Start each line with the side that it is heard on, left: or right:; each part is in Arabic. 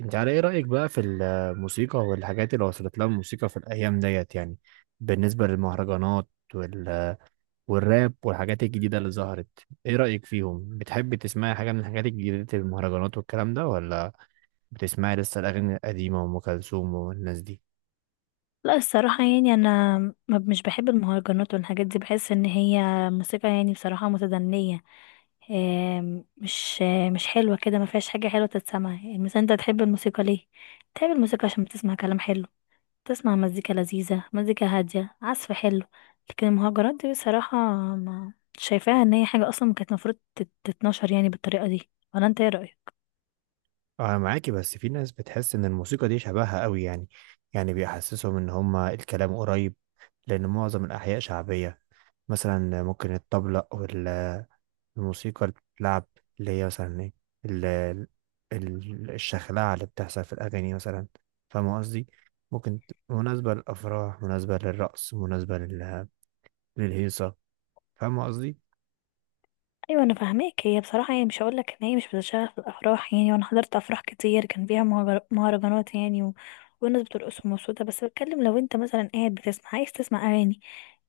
right: انت على ايه رأيك بقى في الموسيقى والحاجات اللي وصلت لها الموسيقى في الايام ديت بالنسبة للمهرجانات وال... والراب والحاجات الجديدة اللي ظهرت، ايه رأيك فيهم؟ بتحب تسمعي حاجة من الحاجات الجديدة المهرجانات والكلام ده، ولا بتسمعي لسه الاغاني القديمة وام كلثوم والناس دي؟
left: لا الصراحة يعني أنا مش بحب المهرجانات والحاجات دي. بحس إن هي موسيقى يعني بصراحة متدنية. آم، مش آه، مش حلوة كده، ما فيهاش حاجة حلوة تتسمع. يعني مثلا أنت تحب الموسيقى ليه؟ تحب الموسيقى عشان بتسمع كلام حلو، تسمع مزيكا لذيذة، مزيكا هادية، عزف حلو. لكن المهرجانات دي بصراحة ما شايفاها إن هي حاجة أصلا كانت المفروض تتنشر يعني بالطريقة دي. ولا أنت إيه رأيك؟
right: انا معاكي، بس في ناس بتحس ان الموسيقى دي شبهها قوي، يعني بيحسسهم ان هما الكلام قريب، لان معظم الاحياء شعبية. مثلا ممكن الطبلة، الموسيقى اللي بتتلعب، اللي هي مثلا ايه، ال- ال- الشخلعة اللي بتحصل في الأغاني مثلا. فاهم قصدي؟ مناسبة للأفراح، مناسبة للرقص، مناسبة للهيصة. فاهم قصدي؟
left: ايوه انا فاهماك. هي بصراحه يعني مش هقول لك ان هي مش بتشتغل في الافراح، يعني وانا حضرت افراح كتير كان فيها مهرجانات يعني و... والناس بترقص ومبسوطه. بس بتكلم لو انت مثلا قاعد بتسمع عايز تسمع اغاني،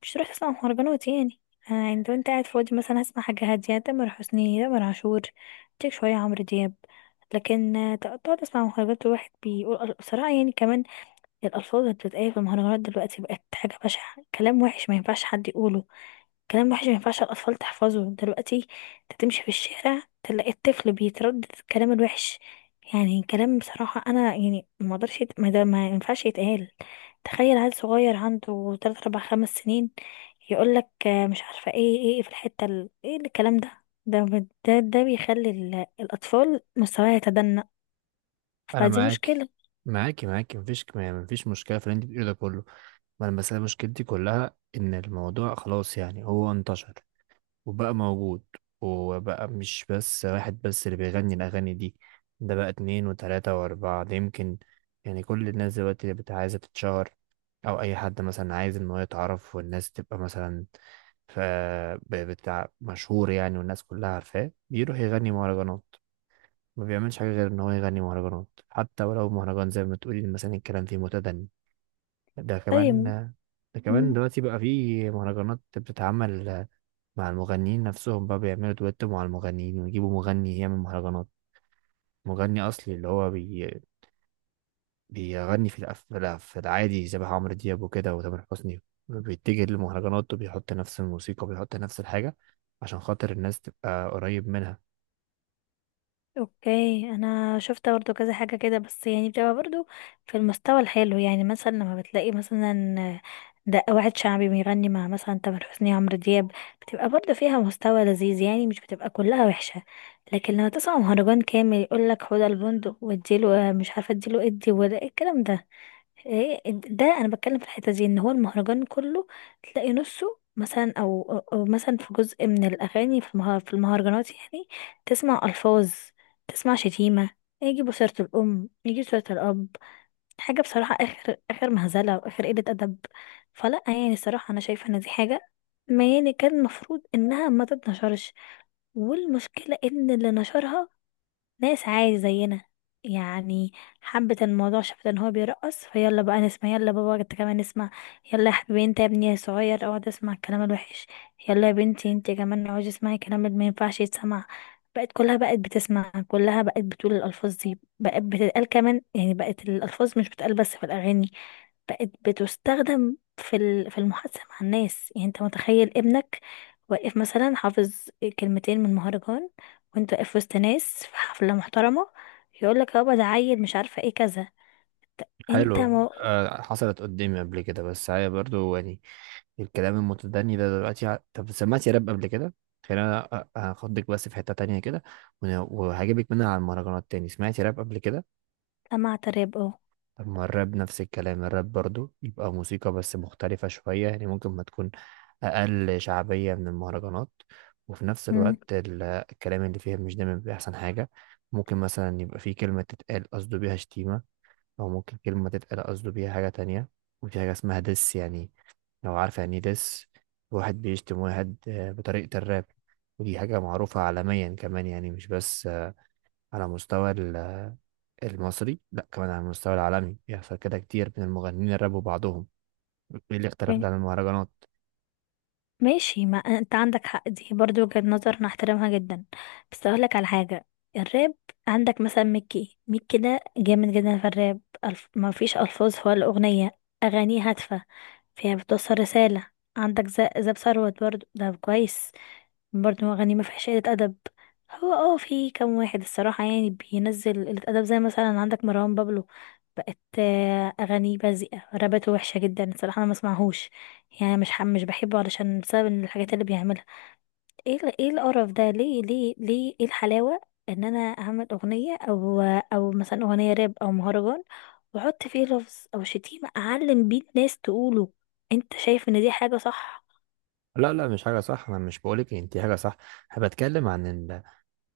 left: مش تروح تسمع مهرجانات يعني. يعني لو انت قاعد فاضي مثلا هسمع حاجه هاديه، تامر حسني، تامر عاشور، تيك شويه، عمرو دياب. لكن تقعد تسمع مهرجانات، الواحد بيقول بصراحه يعني كمان الالفاظ اللي بتتقال في المهرجانات دلوقتي بقت حاجه بشعه، كلام وحش ما ينفعش حد يقوله، كلام وحش ما ينفعش الأطفال تحفظه دلوقتي. انت تمشي في الشارع تلاقي الطفل بيتردد الكلام الوحش. يعني كلام بصراحة أنا يعني ما اقدرش يت- ما, ده ما ينفعش يتقال. تخيل عيل صغير عنده تلات أربع خمس سنين يقول لك مش عارفة ايه ايه إيه في الحتة ايه الكلام ده؟ ده بيخلي الأطفال مستواها يتدنى.
right: أنا
left: فدي
right: معاك،
left: مشكلة.
right: معاكي معاكي، مفيش ما- مفيش مشكلة في اللي انت بتقوله ده كله. ما أنا بس أنا مشكلتي كلها إن الموضوع خلاص يعني هو انتشر وبقى موجود، وبقى مش بس واحد اللي بيغني الأغاني دي، ده بقى اتنين وتلاتة وأربعة. ده يمكن يعني كل الناس دلوقتي عايزة تتشهر، أو أي حد مثلا عايز إن هو يتعرف والناس تبقى مثلا، ف بتاع مشهور يعني والناس كلها عارفاه، بيروح يغني مهرجانات. ما بيعملش حاجة غير إن هو يغني مهرجانات، حتى ولو مهرجان زي ما تقولي مثلا الكلام فيه متدني. ده كمان،
left: طيب
right: دلوقتي بقى فيه مهرجانات بتتعمل مع المغنيين نفسهم، بقى بيعملوا دويتو مع المغنيين ويجيبوا مغني يعمل مهرجانات. مغني أصلي اللي هو بيغني في في العادي، شبه عمرو دياب وكده وتامر حسني، بيتجه للمهرجانات وبيحط نفس الموسيقى وبيحط نفس الحاجة عشان خاطر الناس تبقى قريب منها.
left: اوكي، انا شفت برضو كذا حاجة كده، بس يعني بتبقى برضو في المستوى الحلو. يعني مثلا لما بتلاقي مثلا ده واحد شعبي بيغني مع مثلا تامر حسني، عمرو دياب، بتبقى برضو فيها مستوى لذيذ يعني، مش بتبقى كلها وحشة. لكن لما تسمع مهرجان كامل يقولك خد البندق واديله، مش عارفة اديله ادي ولا ايه الكلام ده. ده انا بتكلم في الحته دي، ان هو المهرجان كله تلاقي نصه مثلا، او او أو مثلا في جزء من الاغاني في في المهرجانات يعني تسمع الفاظ، تسمع شتيمه، يجي بصيره الام، يجي صوره الاب. حاجه بصراحه اخر اخر مهزله، واخر قله ادب. فلا يعني الصراحه انا شايفه ان دي حاجه ما يعني كان المفروض انها ما تتنشرش. والمشكله ان اللي نشرها ناس عادي زينا يعني، حبت الموضوع، شافت ان هو بيرقص، فيلا بقى نسمع، يلا بابا انت كمان اسمع، يلا يا حبيبي انت يا ابني صغير اقعد اسمع الكلام الوحش، يلا يا بنتي انت كمان اقعدي اسمعي الكلام اللي ما ينفعش يتسمع. بقت كلها بقت بتسمع، كلها بقت بتقول الالفاظ دي، بقت بتتقال كمان يعني. بقت الالفاظ مش بتتقال بس في الاغاني، بقت بتستخدم في في المحادثة مع الناس. يعني انت متخيل ابنك واقف مثلا حافظ كلمتين من مهرجان، وانت واقف وسط ناس في حفلة محترمة، يقول لك يابا ده عيل مش عارفة ايه كذا؟ انت
right: حلو.
left: ما
right: آه، حصلت قدامي قبل كده، بس هي برضو يعني الكلام المتدني ده دلوقتي طب سمعت يا راب قبل كده؟ خلينا هاخدك بس في حتة تانية كده وهجيبك منها على المهرجانات تاني. سمعت يا راب قبل كده؟
left: سمعت راب؟ اه.
right: طب ما الراب نفس الكلام، الراب برضو يبقى موسيقى بس مختلفة شوية، يعني ممكن ما تكون أقل شعبية من المهرجانات، وفي نفس
left: مم.
right: الوقت الكلام اللي فيها مش دايما بيبقى أحسن حاجة. ممكن مثلا يبقى في كلمة تتقال قصده بيها شتيمة، أو ممكن كلمة تتقال قصده بيها حاجة تانية. وفي حاجة اسمها دس يعني، لو عارفة يعني إيه دس، واحد بيشتم واحد آه، بطريقة الراب. ودي حاجة معروفة عالميا كمان، يعني مش بس على مستوى المصري، لا كمان على المستوى العالمي، بيحصل كده كتير من المغنيين الراب وبعضهم. ايه الاختلاف ده
left: اوكي.
right: عن المهرجانات؟
left: ماشي. ما انت عندك حق، دي برضو وجهة نظر انا احترمها جدا. بس اقول لك على حاجة. الراب عندك مثلا ميكي ميكي ده جامد جدا في الراب. ألف... ما فيش الفاظ ولا اغنية، اغانيه هادفة فهي بتوصل رسالة. عندك زاب ثروت برضو ده كويس، برضو أغاني ما فيهاش قلة أدب. هو اه في كام واحد الصراحة يعني بينزل قلة أدب، زي مثلا عندك مروان بابلو. بقت أغانيه بذيئة، رابته وحشة جدا الصراحة، أنا ما اسمعهوش يعني. مش بحبه علشان بسبب الحاجات اللي بيعملها. ايه ايه القرف ده؟ ليه ليه ليه؟ ايه الحلاوة ان انا اعمل اغنية، او او مثلا اغنية راب او مهرجان، واحط فيه لفظ او شتيمة اعلم بيه الناس تقوله؟ انت شايف ان دي حاجة صح؟
right: لا لا، مش حاجة صح، انا مش بقولك ان دي حاجة صح. انا بتكلم عن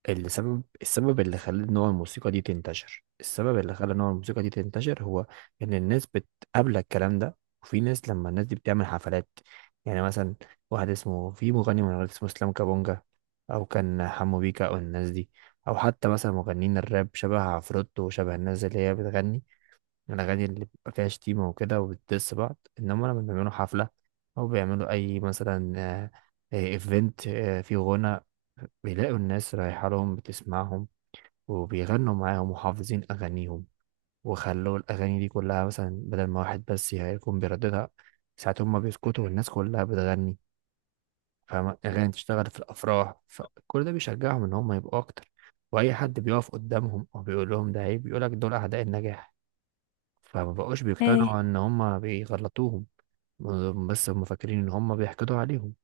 right: السبب، السبب اللي خلى نوع الموسيقى دي تنتشر السبب اللي خلى نوع الموسيقى دي تنتشر هو ان الناس بتقابلك الكلام ده. وفي ناس لما الناس دي بتعمل حفلات، يعني مثلا واحد اسمه، في مغني من الولايات اسمه اسلام كابونجا، او كان حمو بيكا او الناس دي، او حتى مثلا مغنيين الراب شبه عفروتو وشبه الناس اللي هي بتغني الاغاني اللي بيبقى فيها شتيمه وكده وبتدس بعض، انما لما بيعملوا حفله او بيعملوا اي مثلا ايفنت فيه غنى، بيلاقوا الناس رايحه لهم بتسمعهم وبيغنوا معاهم وحافظين اغانيهم. وخلوا الاغاني دي كلها، مثلا بدل ما واحد بس يكون بيرددها، ساعات هما بيسكتوا والناس كلها بتغني. فاهم؟ أغاني تشتغل في الأفراح، فكل ده بيشجعهم إن هم يبقوا أكتر. وأي حد بيقف قدامهم أو بيقول لهم ده عيب، بيقولك دول أعداء النجاح، فما بقوش
left: ايه،
right: بيقتنعوا إن هم بيغلطوهم، بس هم فاكرين إن هم بيحقدوا عليهم.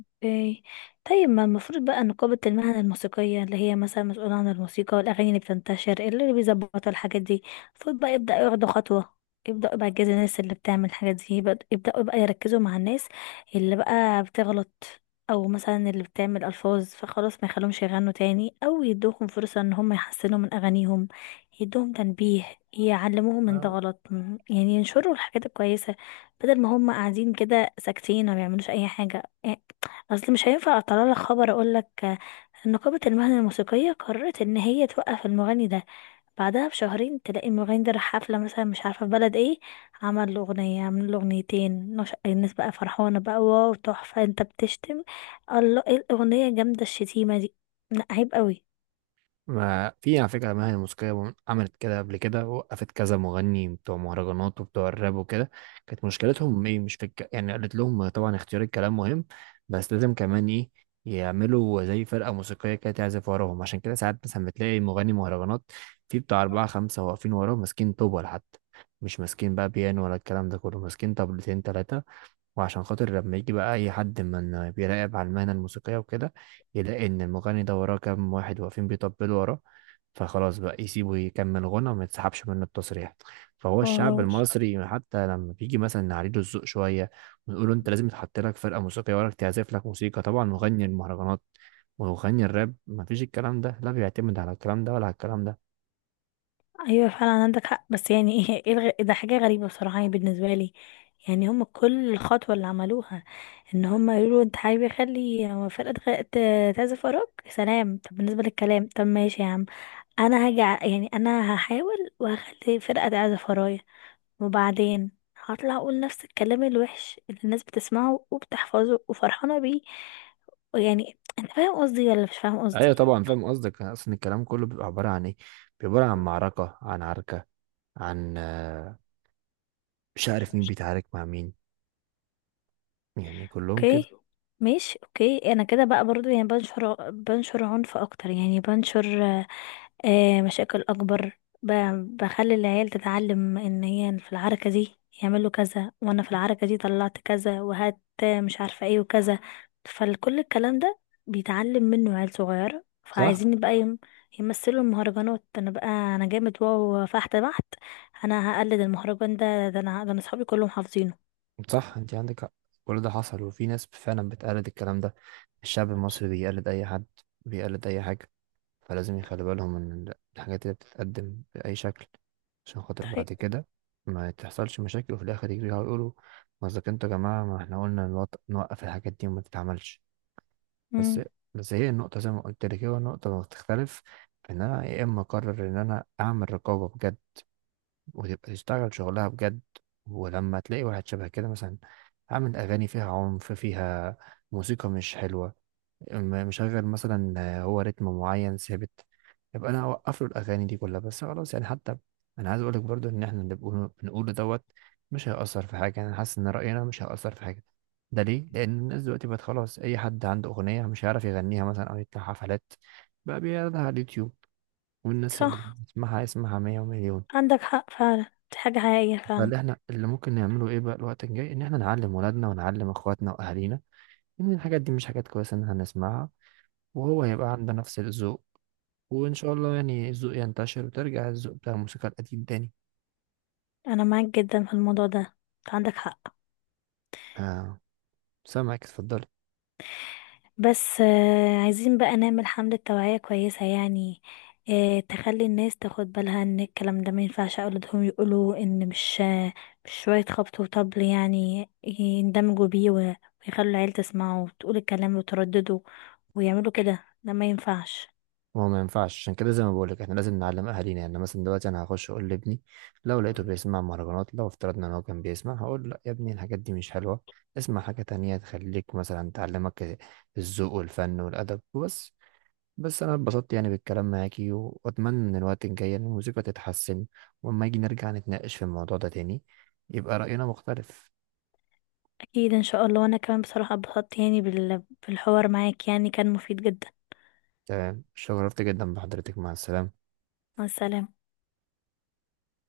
left: اوكي. طيب ما المفروض بقى نقابة المهنة الموسيقية، اللي هي مثلا مسؤولة عن الموسيقى والأغاني اللي بتنتشر، اللي بيظبطوا الحاجات دي، المفروض بقى يبدأ ياخدوا خطوة. يبدأوا بقى يجازوا الناس اللي بتعمل الحاجات دي. يبدأوا بقى يركزوا مع الناس اللي بقى بتغلط، أو مثلا اللي بتعمل ألفاظ، فخلاص ما يخلوهمش يغنوا تاني، أو يدوهم فرصة إن هم يحسنوا من أغانيهم. يدوهم تنبيه، يعلموهم من ده غلط. يعني ينشروا الحاجات الكويسة، بدل ما هم قاعدين كده ساكتين ما بيعملوش أي حاجة. اصل مش هينفع اطلع لك خبر اقول لك ان نقابة المهنة الموسيقية قررت ان هي توقف المغني ده، بعدها بشهرين تلاقي المغني ده راح حفلة مثلا مش عارفة في بلد ايه، عمل له أغنية، عمل له أغنيتين، الناس بقى فرحانة بقى، واو تحفة انت بتشتم، الله ايه الأغنية جامدة الشتيمة دي. لا عيب قوي.
right: ما في على فكرة مهنة موسيقية عملت كده قبل كده، وقفت كذا مغني بتوع مهرجانات وبتوع الراب وكده. كانت مشكلتهم ايه؟ مش في يعني قالت لهم طبعا اختيار الكلام مهم، بس لازم كمان ايه، يعملوا زي فرقة موسيقية كده تعزف وراهم. عشان كده ساعات مثلا بتلاقي مغني مهرجانات في بتاع أربعة خمسة واقفين وراه ماسكين طوبة حتى، مش ماسكين بقى بيانو ولا الكلام ده كله، ماسكين طبلتين تلاتة. وعشان خاطر لما يجي بقى اي حد من بيراقب على المهنة الموسيقية وكده، يلاقي ان المغني ده وراه كام واحد واقفين بيطبلوا وراه، فخلاص بقى يسيبه يكمل غنى وما يتسحبش منه التصريح. فهو الشعب المصري، حتى لما بيجي مثلا نعليله الذوق شوية ونقول له انت لازم يتحط لك فرقة موسيقية وراك تعزف لك موسيقى، طبعا مغني المهرجانات ومغني الراب ما فيش الكلام ده، لا بيعتمد على الكلام ده ولا على الكلام ده.
left: ايوه فعلا عندك حق. بس يعني ايه، إيه ده حاجه غريبه بصراحه يعني بالنسبه لي. يعني هم كل الخطوه اللي عملوها ان هم يقولوا انت حابب يخلي فرقه تعزف وراك، سلام. طب بالنسبه للكلام طب ماشي يا عم، انا يعني انا هحاول وهخلي فرقه تعزف ورايا، وبعدين هطلع اقول نفس الكلام الوحش اللي الناس بتسمعه وبتحفظه وفرحانه بيه. يعني انت فاهم قصدي ولا مش فاهم قصدي؟
right: ايوه طبعا فاهم قصدك. اصلا الكلام كله بيبقى عبارة عن ايه؟ بيبقى عبارة عن معركة، عن عركة، عن مش عارف مين بيتعارك مع مين، يعني كلهم كده.
left: اوكي ماشي. اوكي انا كده بقى برضو يعني بنشر عنف اكتر، يعني بنشر مشاكل اكبر، بخلي العيال تتعلم ان هي في العركة دي يعملوا كذا، وانا في العركة دي طلعت كذا وهات مش عارفة ايه وكذا. فكل الكلام ده بيتعلم منه عيال صغيرة،
right: صح،
left: فعايزين بقى يمثلوا المهرجانات. انا بقى انا جامد واو فحت بحت، انا هقلد المهرجان ده، ده انا، ده انا صحابي كلهم حافظينه.
right: صح انت عندك حق. كل ده حصل وفي ناس فعلا بتقلد الكلام ده. الشعب المصري بيقلد اي حد، بيقلد اي حاجة، فلازم يخلي بالهم من الحاجات اللي بتتقدم بأي شكل، عشان خاطر
left: طيب.
right: بعد كده ما تحصلش مشاكل وفي الاخر يجروا يقولوا ما اذا كنتوا يا جماعة، ما احنا قلنا نوقف الحاجات دي وما تتعملش. بس
left: امم.
right: بس هي النقطة زي ما قلت لك، هي النقطة اللي بتختلف في ان انا يا اما اقرر ان انا اعمل رقابة بجد وتبقى تشتغل شغلها بجد، ولما تلاقي واحد شبه كده مثلا عامل أغاني فيها عنف، فيها موسيقى مش حلوة، مشغل مثلا آه، هو رتم معين ثابت، يبقى أنا أوقف له الأغاني دي كلها، بس خلاص يعني. حتى أنا عايز أقولك برضو إن إحنا اللي بنقوله بنقوله دوت، مش هيأثر في حاجة، أنا حاسس إن رأينا مش هيأثر في حاجة. ده ليه؟ لأن الناس دلوقتي بقت خلاص، أي حد عنده أغنية مش هيعرف يغنيها مثلا أو يطلع حفلات، بقى بيعرضها على اليوتيوب، والناس اللي
left: صح
right: يسمعها يسمعها مية ومليون.
left: عندك حق فعلا، دي حاجة حقيقية فعلا.
right: فاللي احنا اللي ممكن نعمله ايه بقى الوقت الجاي، ان احنا نعلم ولادنا ونعلم اخواتنا واهالينا ان الحاجات دي مش حاجات كويسه ان احنا نسمعها، وهو هيبقى عنده نفس الذوق، وان شاء الله يعني الذوق ينتشر وترجع الذوق بتاع الموسيقى القديم تاني.
left: أنا معاك جدا في الموضوع ده، أنت عندك حق.
right: آه، سامعك اتفضلي.
left: بس عايزين بقى نعمل حملة توعية كويسة يعني، تخلي الناس تاخد بالها ان الكلام ده ما ينفعش اولادهم يقولوا، ان مش مش شوية خبط وطبل يعني يندمجوا بيه ويخلوا العيل تسمعه وتقول الكلام وتردده، ويعملوا كده. ده ما ينفعش.
right: ما هو ما ينفعش، عشان كده زي ما بقولك احنا لازم نعلم اهالينا. يعني مثلا دلوقتي انا هخش اقول لابني لو لقيته بيسمع مهرجانات، لو افترضنا ان هو كان بيسمع، هقول لا يا ابني الحاجات دي مش حلوه، اسمع حاجه تانية تخليك مثلا، تعلمك الذوق والفن والادب وبس. بس انا اتبسطت يعني بالكلام معاكي، واتمنى ان الوقت الجاي إن الموسيقى تتحسن، واما يجي نرجع نتناقش في الموضوع ده تاني يبقى رأينا مختلف.
left: اكيد ان شاء الله، وانا كمان بصراحة اتبسطت يعني بالحوار معاك، يعني كان مفيد جدا.
right: تمام، شرفت جدا بحضرتك، مع السلامة.
left: مع السلامة.